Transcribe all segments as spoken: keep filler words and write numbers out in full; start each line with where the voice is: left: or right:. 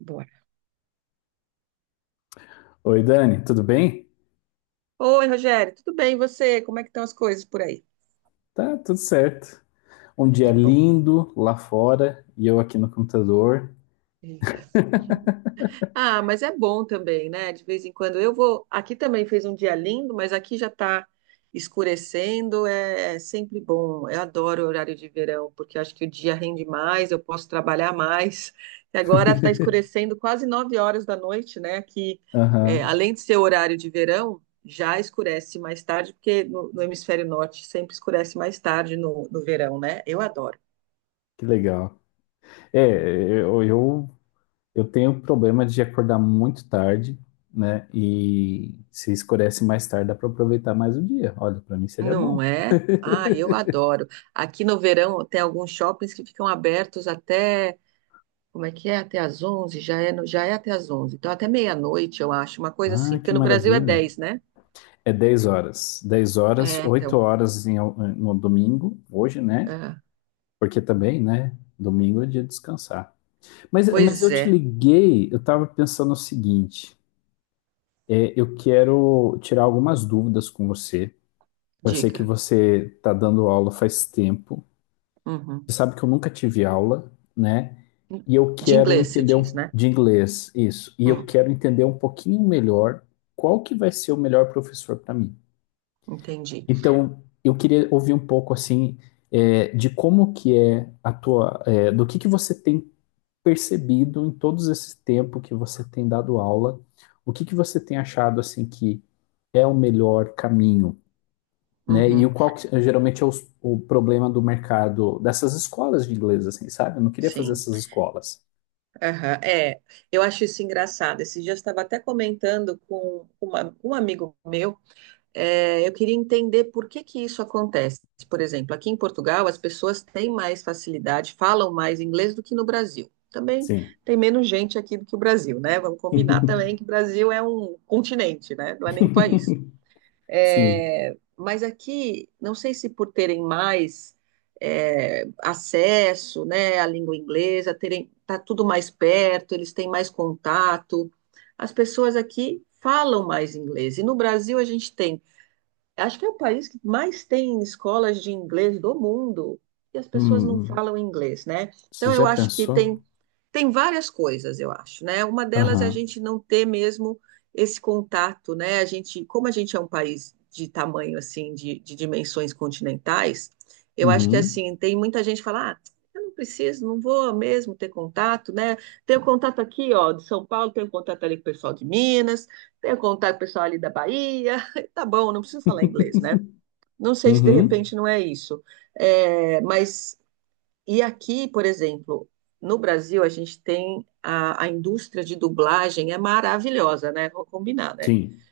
right: Bora.
left: Oi, Dani, tudo bem?
right: Oi, Rogério, tudo bem? E você? Como é que estão as coisas por aí?
left: Tá, tudo certo. Um dia
right: Que bom.
left: lindo lá fora e eu aqui no computador.
right: Eita. Ah, mas é bom também, né? De vez em quando eu vou. Aqui também fez um dia lindo, mas aqui já está escurecendo. É, é sempre bom. Eu adoro o horário de verão, porque eu acho que o dia rende mais, eu posso trabalhar mais. E agora está escurecendo quase nove horas da noite, né? Aqui, é,
left: Aham,
right: além de ser horário de verão, já escurece mais tarde, porque no, no hemisfério norte sempre escurece mais tarde no, no verão, né? Eu adoro.
left: que legal. É, eu, eu, eu tenho problema de acordar muito tarde, né? E se escurece mais tarde, dá para aproveitar mais o dia. Olha, para mim seria
right: Não
left: bom.
right: é? Ah, eu adoro. Aqui no verão tem alguns shoppings que ficam abertos até, como é que é? Até às onze. Já é, no- já é até às onze. Então até meia-noite, eu acho, uma coisa assim,
left: Ah, que
right: porque no Brasil é
left: maravilha.
right: dez, né?
left: É dez horas. Dez horas,
right: É,
left: oito
right: então.
left: horas em- no domingo, hoje, né?
right: É.
left: Porque também, né? Domingo é dia de descansar. Mas, mas
right: Pois
left: eu te
right: é,
left: liguei, eu estava pensando o seguinte: é, eu quero tirar algumas dúvidas com você. Eu sei que
right: diga.
left: você está dando aula faz tempo.
right: Uhum.
left: Você sabe que eu nunca tive aula, né? E eu
right: De
left: quero
right: inglês se
left: entender
right: diz,
left: um,
right: né?
left: de inglês, isso. E eu
right: Hum,
left: quero entender um pouquinho melhor qual que vai ser o melhor professor para mim.
right: entendi.
left: Então, eu queria ouvir um pouco assim é, de como que é a tua, é, do que que você tem percebido em todos esse tempo que você tem dado aula? O que que você tem achado assim que é o melhor caminho, né? E
right: Uhum.
left: o qual que, eh, geralmente é os- o problema do mercado dessas escolas de inglês, assim, sabe? Eu não queria fazer
right: Sim.
left: essas escolas.
right: Aham. É, eu acho isso engraçado. Esses dias eu estava até comentando com uma- um amigo meu. É, eu queria entender por que que isso acontece. Por exemplo, aqui em Portugal, as pessoas têm mais facilidade, falam mais inglês do que no Brasil. Também
left: Sim.
right: tem menos gente aqui do que o Brasil, né? Vamos combinar também que o Brasil é um continente, né? Não é nem um país.
left: Sim.
right: É, mas aqui, não sei se por terem mais é, acesso, né, à língua inglesa, terem, tá tudo mais perto, eles têm mais contato. As pessoas aqui falam mais inglês. E no Brasil a gente tem, acho que é o país que mais tem escolas de inglês do mundo, e as pessoas não
left: Hum,
right: falam inglês, né?
left: você
right: Então eu
left: já
right: acho que
left: pensou?
right: tem, tem várias coisas, eu acho, né? Uma delas é a
left: Aham.
right: gente não ter mesmo esse contato, né? A gente, como a gente é um país de tamanho assim, de, de dimensões continentais, eu acho que
left: Uhum.
right: assim, tem muita gente que fala, ah, eu não preciso, não vou mesmo ter contato, né? Tenho contato aqui, ó, de São Paulo, tenho contato ali com o pessoal de Minas, tenho contato com o pessoal ali da Bahia, tá bom, não preciso falar inglês, né? Não sei se de
left: Uhum.
right: repente não é isso, é, mas e aqui, por exemplo, no Brasil, a gente tem a, a indústria de dublagem é maravilhosa, né? Vou combinar, né?
left: Sim.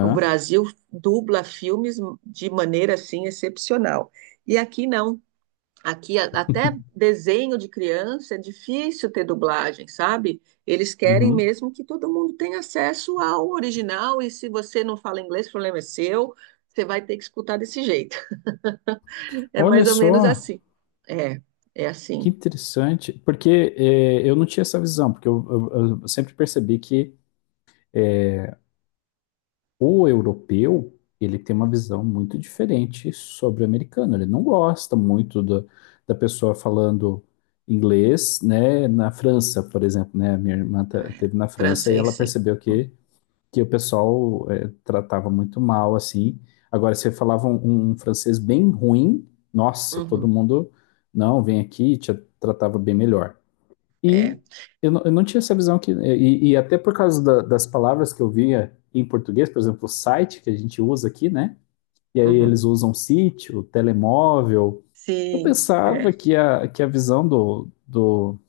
right: O Brasil dubla filmes de maneira assim excepcional. E aqui não. Aqui a- até desenho de criança é difícil ter dublagem, sabe? Eles querem
left: Uhum.
right: mesmo que todo mundo tenha acesso ao original, e se você não fala inglês, o problema é seu. Você vai ter que escutar desse jeito. É
left: Olha
right: mais ou menos
left: só.
right: assim. É, é
left: Que
right: assim.
left: interessante, porque é, eu não tinha essa visão, porque eu, eu- eu sempre percebi que o europeu, ele tem uma visão muito diferente sobre o americano. Ele não gosta muito da, da pessoa falando inglês, né? Na França, por exemplo, né? A minha irmã ta-
right: É,
left: teve na França e
right: francês,
left: ela
right: sim.
left: percebeu que, que o pessoal é, tratava muito mal, assim. Agora, se falava um, um um francês bem ruim, nossa, todo
right: Uhum,
left: mundo, não, vem aqui, te tratava bem melhor.
right: é.
left: E eu não, eu não tinha essa visão que. E, e até por causa da- das palavras que eu via em português, por exemplo, o site que a gente usa aqui, né? E aí
right: Uhum.
left: eles usam sítio, telemóvel. Eu
right: Sim. É.
left: pensava que a, que a visão do, do,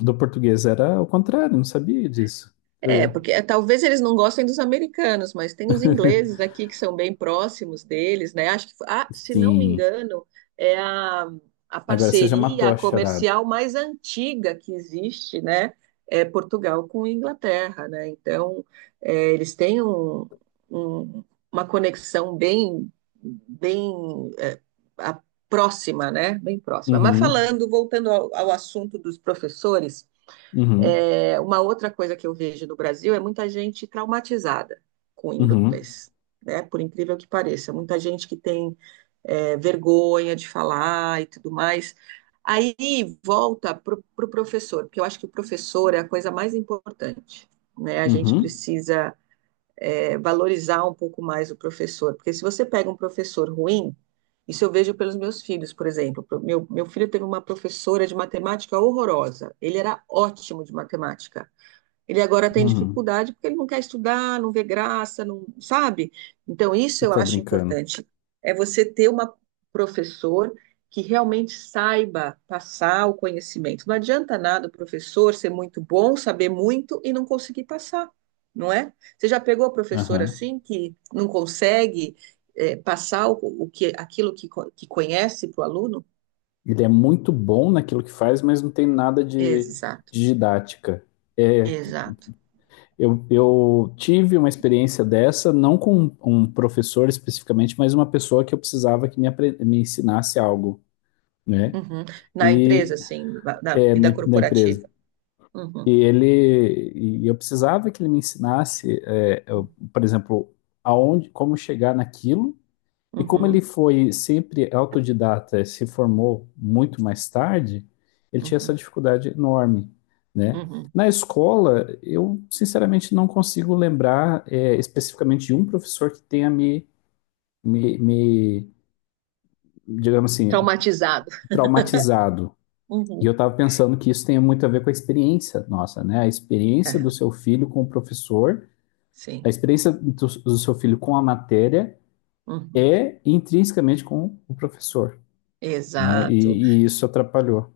left: do português era o contrário, não sabia disso.
right: É,
left: Legal.
right: porque é, talvez eles não gostem dos americanos, mas tem os ingleses aqui que são bem próximos deles, né? Acho que, ah, se não me
left: Sim.
right: engano, é a, a
left: Agora você já matou
right: parceria
left: a charada.
right: comercial mais antiga que existe, né? É Portugal com Inglaterra, né? Então, é, eles têm um- um- uma conexão bem, bem é, a- próxima, né? Bem próxima. Mas
left: Uhum,
right: falando, voltando ao ao assunto dos professores.
left: uhum,
right: É, uma outra coisa que eu vejo no Brasil é muita gente traumatizada com o
left: uhum,
right: inglês, né? Por incrível que pareça, muita gente que tem é, vergonha de falar e tudo mais. Aí volta para o pro professor, porque eu acho que o professor é a coisa mais importante, né? A gente
left: uhum,
right: precisa é, valorizar um pouco mais o professor. Porque se você pega um professor ruim, isso eu vejo pelos meus filhos, por exemplo. Meu, meu filho teve uma professora de matemática horrorosa. Ele era ótimo de matemática. Ele agora tem
left: uhum.
right: dificuldade porque ele não quer estudar, não vê graça, não sabe? Então, isso
left: Você
right: eu
left: tá
right: acho
left: brincando.
right: importante. É você ter uma, professor que realmente saiba passar o conhecimento. Não adianta nada o professor ser muito bom, saber muito e não conseguir passar, não é? Você já pegou o professor assim que não consegue é, passar o, o que, aquilo que, co- que conhece para o aluno?
left: Ele é muito bom naquilo que faz, mas não tem nada de,
right: Exato,
left: de didática. É,
right: exato.
left: eu, eu tive uma experiência dessa, não com um professor especificamente, mas uma pessoa que eu precisava que me, me ensinasse algo, né?
right: Uhum. Na
left: E
right: empresa, assim, na, na
left: é, na,
right: vida
left: na empresa.
right: corporativa.
left: E
right: Uhum.
left: ele, e eu precisava que ele me ensinasse, é, eu, por exemplo, aonde, como chegar naquilo. E como ele
right: Uhum,
left: foi sempre autodidata, e se formou muito mais tarde, ele tinha essa
right: uhum,
left: dificuldade enorme, né?
right: uhum.
left: Na escola, eu sinceramente não consigo lembrar é, especificamente de um professor que tenha me, me, me, digamos assim,
right: Traumatizado.
left: traumatizado. E
right: Uhum.
left: eu estava pensando que isso tem muito a ver com a experiência nossa, né? A experiência do
right: Aham.
left: seu filho com o professor, a
right: Sim.
left: experiência do, do seu filho com a matéria
right: Uhum.
left: é intrinsecamente com o professor. Né?
right: Exato.
left: E, e isso atrapalhou.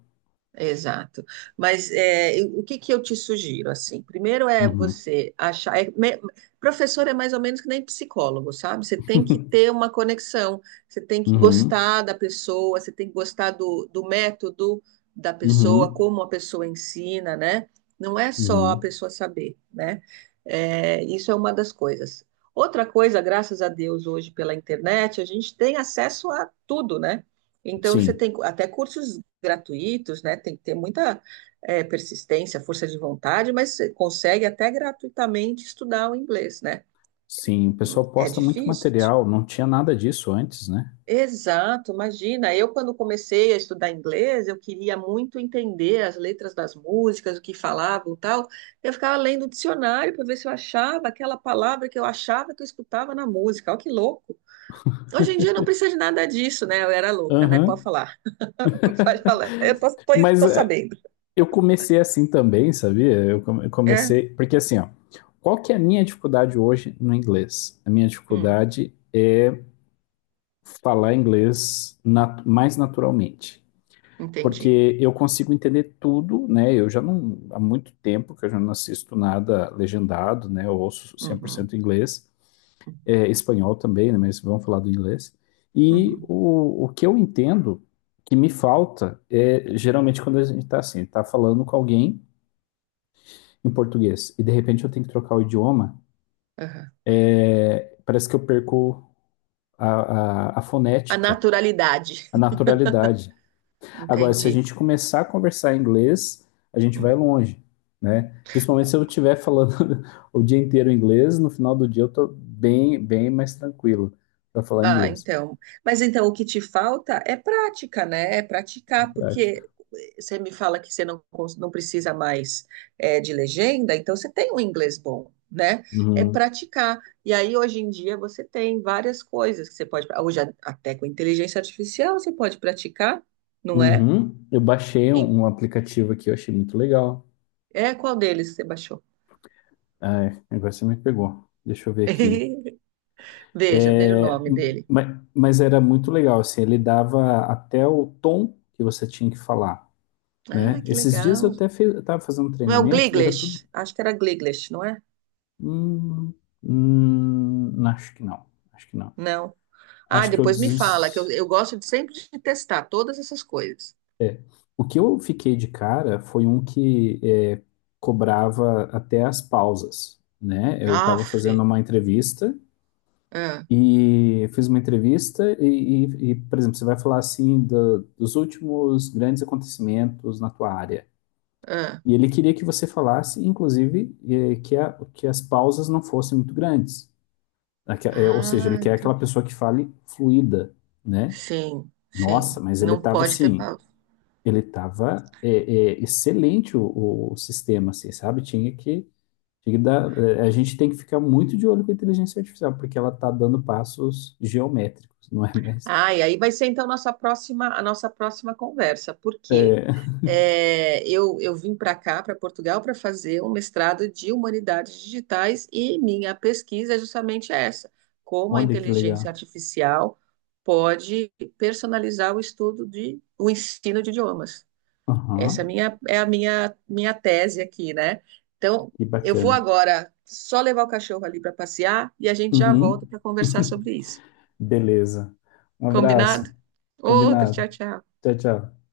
right: Exato. Mas é, eu- o que que eu te sugiro, assim? Primeiro é
left: Uhum.
right: você achar... é me- professor é mais ou menos que nem psicólogo, sabe? Você tem que ter uma conexão, você tem que
left: Uhum.
right: gostar da pessoa, você tem que gostar do, do método da pessoa,
left: Uhum.
right: como a pessoa ensina, né? Não é só a
left: Uhum.
right: pessoa saber, né? É, isso é uma das coisas. Outra coisa, graças a Deus, hoje pela internet, a gente tem acesso a tudo, né? Então, você
left: Sim,
right: tem até cursos gratuitos, né? Tem que ter muita eh, persistência, força de vontade, mas você consegue até gratuitamente estudar o inglês, né?
left: sim. O
right: Hum.
left: pessoal
right: É
left: posta muito
right: difícil.
left: material, não tinha nada disso antes, né?
right: Exato, imagina. Eu, quando comecei a estudar inglês, eu queria muito entender as letras das músicas, o que falavam e tal. Eu ficava lendo o dicionário para ver se eu achava aquela palavra que eu achava que eu escutava na música. Olha que louco. Hoje em dia não precisa de nada disso, né? Eu era louca, né? Pode
left: Aham.
right: falar. Pode falar. Eu tô, tô,
left: Mas
right: tô
left: é,
right: sabendo.
left: eu comecei assim também, sabia? Eu come- eu
right: É.
left: comecei. Porque assim, ó, qual que é a minha dificuldade hoje no inglês? A minha
right: Hum.
left: dificuldade é falar inglês nat- mais naturalmente.
right: Entendi.
left: Porque eu consigo entender tudo, né? Eu já não, há muito tempo que eu já não assisto nada legendado, né? Eu ouço
right: Uhum,
left: cem por cento inglês, é, espanhol também, né? Mas vamos falar do inglês. E
right: uhum,
left: o, o que eu entendo que me falta é geralmente quando a gente está assim, está falando com alguém em português e de repente eu tenho que trocar o idioma,
right: aham.
left: parece que eu perco a, a, a
right: A
left: fonética,
right: naturalidade,
left: a naturalidade. Agora, se a
right: entendi.
left: gente começar a conversar em inglês, a gente vai
right: Hum.
left: longe, né? Principalmente se eu estiver falando o dia inteiro inglês, no final do dia eu tô bem, bem mais tranquilo para falar
right: Ah,
left: inglês.
right: então. Mas então o que te falta é prática, né? É praticar,
left: Prática.
right: porque eh, você me fala que você não, cons- não precisa mais eh, de legenda, então você tem um inglês bom, né? É
left: Uhum.
right: praticar. E aí hoje em dia você tem várias coisas que você pode. Hoje a- até com inteligência artificial você pode praticar, não é?
left: Uhum. Eu baixei um,
right: Em-
left: um aplicativo aqui, eu achei muito legal.
right: É qual deles você baixou?
left: Ai, agora você me pegou. Deixa eu ver aqui.
right: Veja, veja o
left: É,
right: nome dele.
left: ma- mas, era muito legal, assim, ele dava até o tom que você tinha que falar,
right: Ah,
left: né?
right: que
left: Esses dias eu
right: legal.
left: até estava fazendo um
right: Não é o
left: treinamento e era tudo.
right: Gliglish? Acho que era Gliglish, não é?
left: Hum, hum, acho que não. Acho que não.
right: Não. Ah,
left: Acho que eu
right: depois me fala, que eu,
left: des...
right: eu gosto de sempre de testar todas essas coisas.
left: O que eu fiquei de cara foi um que é, cobrava até as pausas, né? Eu estava
right: Aff.
left: fazendo uma entrevista
right: Ah,
left: e fiz uma entrevista e, e- e, por exemplo, você vai falar assim do- dos últimos grandes acontecimentos na tua área.
right: ah.
left: E ele queria que você falasse, inclusive, eh, que, a- que as pausas não fossem muito grandes. Aque- eh, Ou seja, ele
right: Ah,
left: quer aquela
right: entendi.
left: pessoa que fale fluida, né?
right: Sim,
left: Nossa,
right: sim.
left: mas ele
right: Não
left: tava
right: pode ter.
left: assim, ele tava é, é, excelente o, o sistema, assim, sabe? Tinha que, tinha que dar, é, a gente tem que ficar muito de olho com a inteligência artificial, porque ela está dando passos geométricos, não é mesmo?
right: Ah, e aí vai ser então nossa próxima, a nossa próxima conversa, porque
left: É,
right: é, eu, eu vim para cá, para Portugal, para fazer um mestrado de humanidades digitais, e minha pesquisa é justamente essa: como a
left: olha que legal.
right: inteligência artificial pode personalizar o estudo de o ensino de idiomas.
left: Aham,
right: Essa é a minha, é a minha, minha tese aqui, né? Então,
left: que
right: eu vou
left: bacana.
right: agora só levar o cachorro ali para passear e a gente já volta
left: Uhum.
right: para conversar sobre isso.
left: Beleza. Um
right: Combinado?
left: abraço.
right: Outro,
left: Combinado.
right: tchau, tchau.
left: Tchau, tchau.